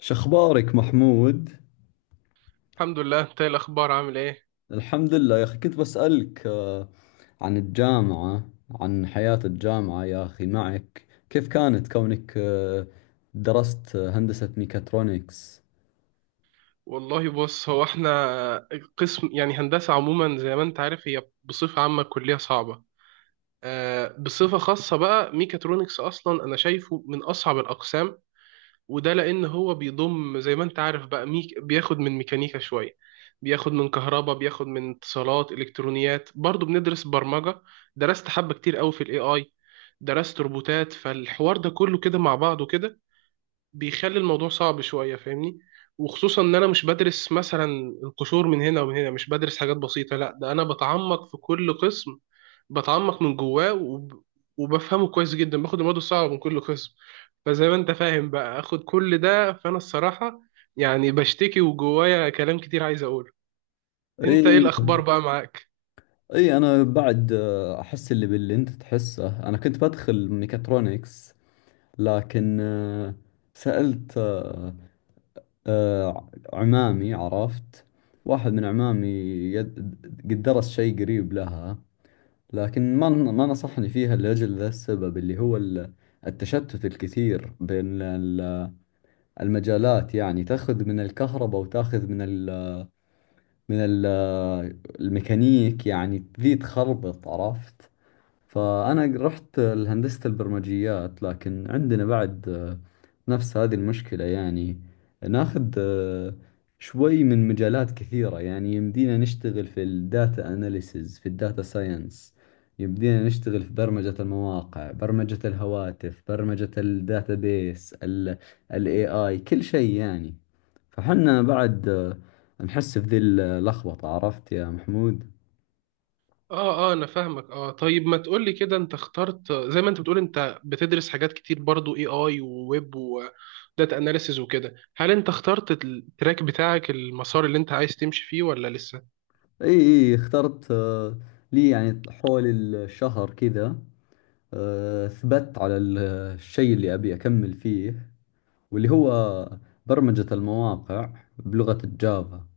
شخبارك محمود؟ الحمد لله. انت ايه الاخبار، عامل ايه؟ الحمد لله يا أخي، كنت بسألك عن الجامعة، عن حياة الجامعة. يا أخي معك، كيف كانت كونك درست هندسة ميكاترونكس؟ والله بص، هو احنا قسم، يعني هندسة عموما زي ما انت عارف، هي بصفة عامة كلية صعبة. بصفة خاصة بقى ميكاترونكس، اصلا انا شايفه من اصعب الاقسام. وده لان هو بيضم زي ما انت عارف بقى، ميك بياخد من ميكانيكا شوية، بياخد من كهرباء، بياخد من اتصالات، الكترونيات، برضو بندرس برمجة. درست حبة كتير قوي في الاي اي، درست روبوتات. فالحوار ده كله كده مع بعضه كده بيخلي الموضوع صعب شوية، فاهمني؟ وخصوصا ان انا مش بدرس مثلا القشور من هنا ومن هنا، مش بدرس حاجات بسيطة، لا، ده انا بتعمق في كل قسم، بتعمق من جواه وبفهمه كويس جدا، باخد المواد الصعبة من كل قسم. فزي ما انت فاهم بقى، اخد كل ده، فانا الصراحة يعني بشتكي، وجوايا كلام كتير عايز اقوله. انت ايه إي الاخبار بقى معاك؟ إي أنا بعد أحس باللي أنت تحسه. أنا كنت بدخل ميكاترونكس، لكن سألت عمامي، عرفت واحد من عمامي يد- قد درس شيء قريب لها، لكن ما نصحني فيها لأجل ذا السبب، اللي هو التشتت الكثير بين المجالات. يعني تأخذ من الكهرباء وتأخذ من ال من ال الميكانيك، يعني ذي تخربط، عرفت. فأنا رحت لهندسة البرمجيات، لكن عندنا بعد نفس هذه المشكلة، يعني ناخذ شوي من مجالات كثيرة. يعني يمدينا نشتغل في الداتا أناليسز، في الداتا ساينس، يمدينا نشتغل في برمجة المواقع، برمجة الهواتف، برمجة الداتابيس، ال ال AI، كل شيء يعني. فحنا بعد نحس في ذي اللخبطة، عرفت يا محمود. اه، انا فاهمك. اه طيب، ما تقولي كده، انت اخترت زي ما انت بتقول، انت بتدرس حاجات كتير برضو، اي اي وويب، داتا اناليسز وكده. هل انت اخترت التراك بتاعك، المسار اللي انت عايز تمشي فيه، ولا لسه؟ اي اخترت لي يعني حول الشهر كذا ثبت على الشيء اللي ابي اكمل فيه، واللي هو برمجة المواقع بلغة الجافا،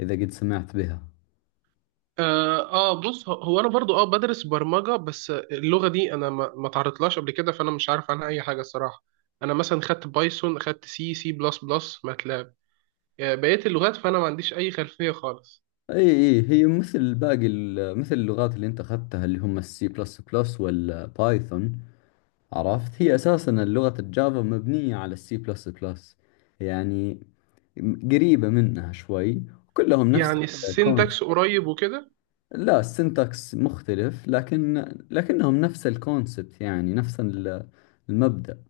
اذا قد سمعت بها. اه، آه بص، هو انا برضو اه بدرس برمجة، بس اللغة دي انا ما تعرضتلهاش قبل كده، فانا مش عارف عنها اي حاجة الصراحة. انا مثلا خدت بايثون، خدت سي سي بلس بلس، ماتلاب، آه بقية اللغات. فانا ما عنديش اي خلفية خالص. اي هي مثل باقي مثل اللغات اللي انت اخذتها، اللي هم السي بلس بلس والبايثون، عرفت. هي اساسا لغة الجافا مبنية على السي بلس بلس، يعني قريبة منها شوي. كلهم نفس يعني الكونسبت. السينتاكس قريب وكده؟ لا، السنتكس مختلف، لكن لكنهم نفس الكونسبت، يعني نفس المبدأ.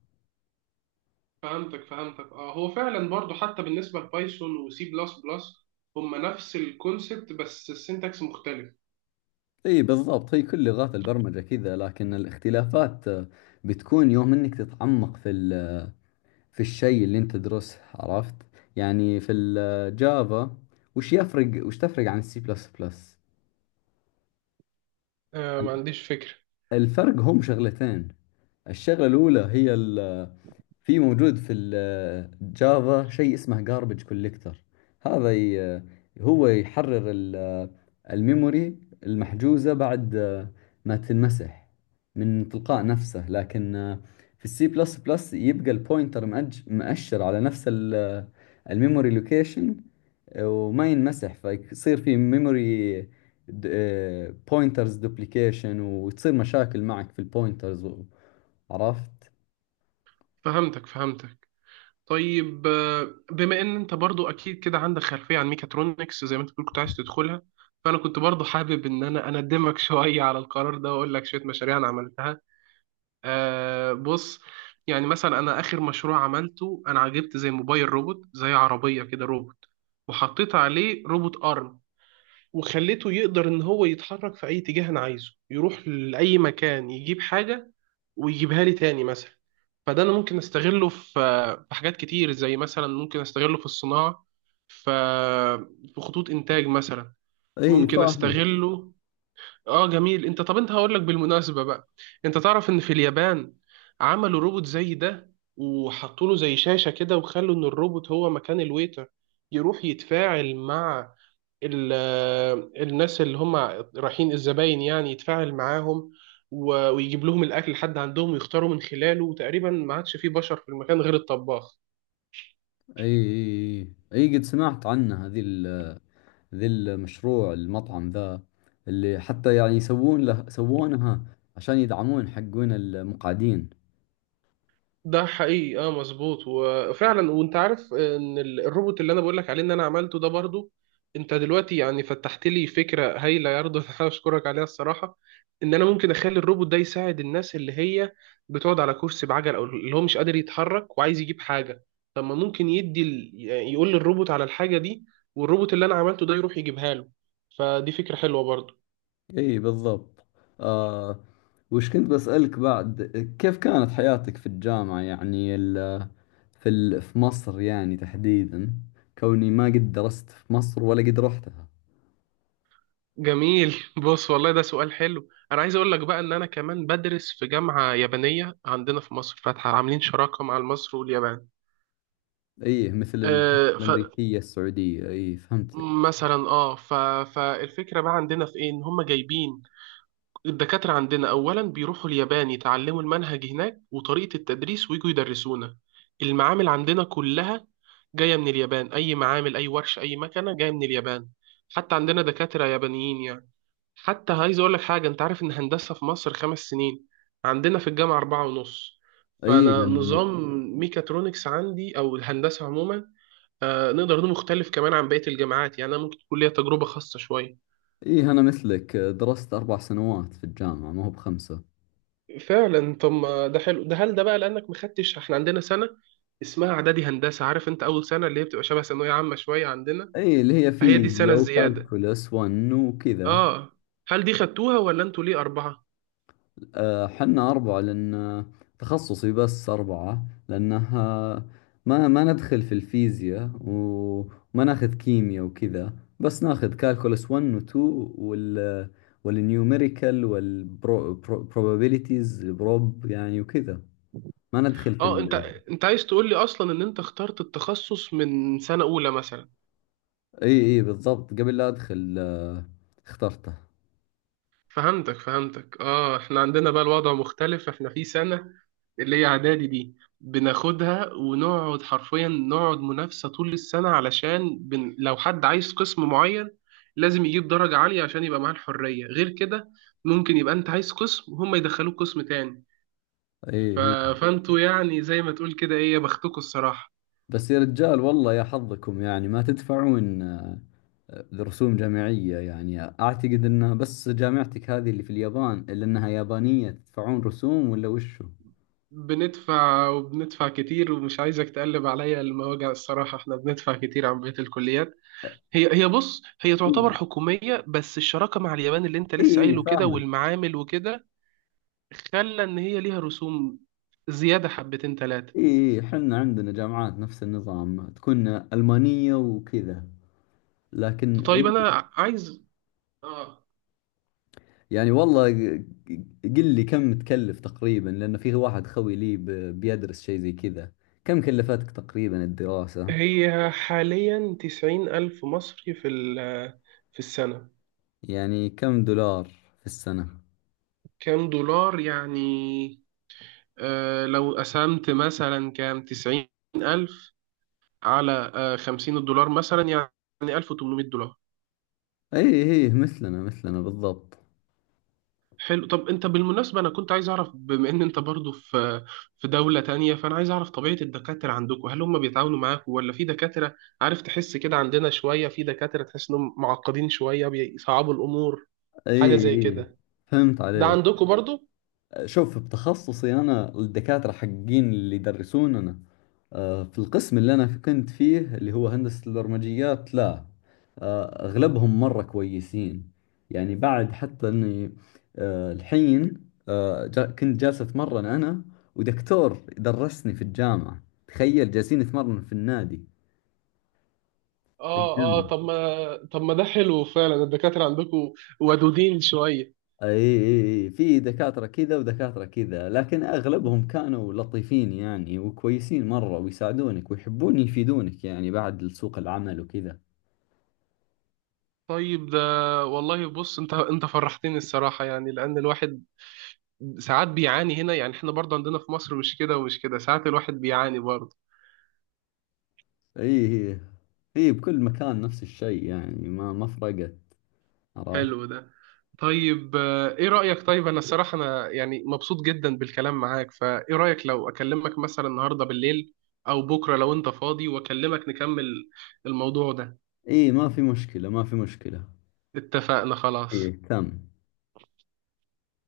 فهمتك فهمتك. اه، هو فعلا برضو حتى بالنسبة لبايثون وسي بلس بلس، هم نفس الكونسبت بس السينتاكس مختلف. اي بالضبط، هي كل لغات البرمجة كذا. لكن الاختلافات بتكون يوم انك تتعمق في في الشيء اللي انت تدرسه، عرفت. يعني في الجافا، وش تفرق عن السي بلس بلس؟ آه، ما عنديش فكرة. الفرق هم شغلتين. الشغلة الأولى هي في، موجود في الجافا شيء اسمه garbage collector. هذا ي- هو يحرر الميموري المحجوزة بعد ما تنمسح، من تلقاء نفسه. لكن في السي بلس بلس يبقى البوينتر مأشر على نفس الميموري لوكيشن، وما ينمسح، فيصير في ميموري بوينترز دوبليكيشن، وتصير مشاكل معك في البوينترز، عرفت؟ فهمتك فهمتك. طيب بما ان انت برضو اكيد كده عندك خلفية عن ميكاترونكس، زي ما انت بتقول كنت عايز تدخلها، فانا كنت برضو حابب ان انا اندمك شوية على القرار ده، واقول لك شوية مشاريع انا عملتها. آه بص، يعني مثلا انا اخر مشروع عملته انا عجبت، زي موبايل روبوت، زي عربية كده روبوت، وحطيت عليه روبوت ارم، وخليته يقدر ان هو يتحرك في اي اتجاه انا عايزه، يروح لاي مكان يجيب حاجه ويجيبها لي تاني مثلا. فده انا ممكن استغله في حاجات كتير، زي مثلا ممكن استغله في الصناعه، ف- في خطوط انتاج مثلا، اي ممكن فاهمك. استغله. اه جميل. انت طب هقول لك بالمناسبة بقى، انت تعرف ان في اليابان عملوا روبوت زي ده، وحطوا له زي شاشة كده، وخلوا ان الروبوت هو مكان الويتر، يروح يتفاعل مع ال- الناس اللي هم رايحين، الزباين يعني، يتفاعل معاهم، ويجيب لهم الاكل لحد عندهم، ويختاروا من خلاله. وتقريبا ما عادش فيه بشر في المكان غير الطباخ. اي اي اي قد سمعت عنه، هذي ذي المشروع المطعم ذا اللي حتى يعني يسوون له سوونها عشان يدعمون حقون المقعدين. ده حقيقي، اه، مظبوط. وفعلا، وانت عارف ان الروبوت اللي انا بقول لك عليه ان انا عملته ده برضو، انت دلوقتي يعني فتحت لي فكره هايله يا رضا انا اشكرك عليها الصراحه، ان انا ممكن اخلي الروبوت ده يساعد الناس اللي هي بتقعد على كرسي بعجل، او اللي هو مش قادر يتحرك وعايز يجيب حاجه. طب ما ممكن يعني يقول للروبوت على الحاجه دي، والروبوت اللي انا عملته ده يروح يجيبها له. فدي فكره حلوه برضو. اي بالضبط. آه، وش كنت بسألك بعد؟ كيف كانت حياتك في الجامعة؟ يعني ال في ال في مصر يعني تحديدا، كوني ما قد درست في مصر ولا قد رحتها. جميل، بص والله ده سؤال حلو، انا عايز اقول لك بقى ان انا كمان بدرس في جامعة يابانية عندنا في مصر، فاتحة، عاملين شراكة مع مصر واليابان. اي مثل آه الأمريكية السعودية، اي فهمتك. فمثلا فالفكرة بقى عندنا في ايه، ان هم جايبين الدكاترة عندنا، اولا بيروحوا اليابان يتعلموا المنهج هناك وطريقة التدريس، ويجوا يدرسونا. المعامل عندنا كلها جاية من اليابان، اي معامل، اي ورش، اي مكنة جاية من اليابان، حتى عندنا دكاترة يابانيين يعني. حتى عايز اقول لك حاجه، انت عارف ان هندسه في مصر 5 سنين؟ عندنا في الجامعه 4 ونص. اي فانا لأن نظام ميكاترونكس عندي او الهندسه عموما، آه نقدر نقول مختلف كمان عن بقيه الجامعات، يعني انا ممكن تكون ليا تجربه خاصه شويه. إيه، أنا مثلك درست أربع سنوات في الجامعة، ما هو بخمسة. فعلا، طب ما ده حلو. ده هل ده بقى لانك ما خدتش، احنا عندنا سنه اسمها اعدادي هندسه، عارف، انت اول سنه اللي هي بتبقى شبه ثانويه عامه شويه عندنا، إيه، اللي هي فهي دي السنه فيزياء الزياده. وكالكولس 1 وكذا. اه، هل دي خدتوها ولا انتوا ليه اربعه؟ آه، حنا أربعة لأن تخصصي بس أربعة، لأنها ما ندخل في الفيزياء، وما ناخذ كيمياء وكذا. بس ناخذ كالكولس 1 و 2 وال والنيوميريكال والبروبابيليتيز، بروب يعني، وكذا. ما ندخل في اه انت، ال... انت عايز تقول لي اصلا ان انت اخترت التخصص من سنة اولى مثلا؟ اي بالضبط، قبل لا ادخل اخترته. فهمتك فهمتك. اه احنا عندنا بقى الوضع مختلف، احنا في سنة اللي هي اعدادي دي بناخدها، ونقعد حرفيا نقعد منافسة طول السنة، علشان لو حد عايز قسم معين، لازم يجيب درجة عالية عشان يبقى معاه الحرية. غير كده ممكن يبقى انت عايز قسم وهم يدخلوك قسم تاني. ايه ف... إيه. فانتوا يعني زي ما تقول كده، ايه يا بختكوا الصراحة. بس يا رجال، والله يا حظكم، يعني ما تدفعون رسوم جامعية. يعني اعتقد انها بس جامعتك هذه اللي في اليابان اللي انها يابانية تدفعون رسوم، ولا وشو؟ بندفع، وبندفع كتير، ومش عايزك تقلب عليا المواجع الصراحة، احنا بندفع كتير عن بقية الكليات. هي بص، هي اي تعتبر حكومية، بس الشراكة مع اليابان اللي انت لسه اي قايله كده، فاهمك. والمعامل وكده، خلى ان هي ليها رسوم زيادة حبتين تلاتة. اي احنا عندنا جامعات نفس النظام، تكون ألمانية وكذا، لكن طيب اي. انا عايز اه. يعني والله، قل لي كم تكلف تقريبا، لأن فيه واحد خوي لي بيدرس شيء زي كذا. كم كلفتك تقريبا الدراسة؟ هي حاليا 90,000 مصري في ال، في السنة. يعني كم دولار في السنة. كام دولار يعني؟ آه لو قسمت مثلا، كام 90,000 على $50 مثلا، يعني $1800. اي مثلنا مثلنا بالضبط. حلو. طب انت بالمناسبة، انا كنت عايز اعرف، بما ان انت برضو في في دولة تانية، فانا عايز اعرف طبيعة الدكاترة عندكم. هل هم بيتعاونوا معاكم، ولا في دكاترة، عارف، تحس كده، عندنا شوية في دكاترة تحس انهم معقدين شوية، بيصعبوا الامور، حاجة اي زي اي كده، فهمت ده عليك. عندكم برضو؟ شوف، بتخصصي انا الدكاترة حقين اللي يدرسوننا في القسم اللي انا كنت فيه، اللي هو هندسة البرمجيات، لا، اغلبهم مرة كويسين. يعني بعد حتى اني الحين كنت جالس اتمرن انا، ودكتور درسني في الجامعة، تخيل جالسين نتمرن في النادي، في اه اه الجيم. طب ما طب ما ده حلو، فعلا الدكاترة عندكم ودودين شوية. اي اي في دكاترة كذا ودكاترة كذا، لكن اغلبهم كانوا لطيفين يعني، وكويسين مرة، ويساعدونك ويحبون يفيدونك يعني بعد سوق العمل وكذا. طيب ده، والله بص، انت فرحتني الصراحة، يعني لأن الواحد ساعات بيعاني هنا، يعني احنا برضه عندنا في مصر مش كده ومش كده، ساعات الواحد بيعاني برضه. اي اي اي بكل مكان نفس الشيء، يعني ما فرقت، عرفت. حلو ده. طيب ايه رأيك، طيب انا الصراحة انا يعني مبسوط جدا بالكلام معاك، فايه رأيك لو اكلمك مثلا النهاردة بالليل، او بكرة لو انت فاضي، واكلمك نكمل الموضوع ده؟ اي ما في مشكلة، ما في مشكلة. اتفقنا، اي خلاص. تم.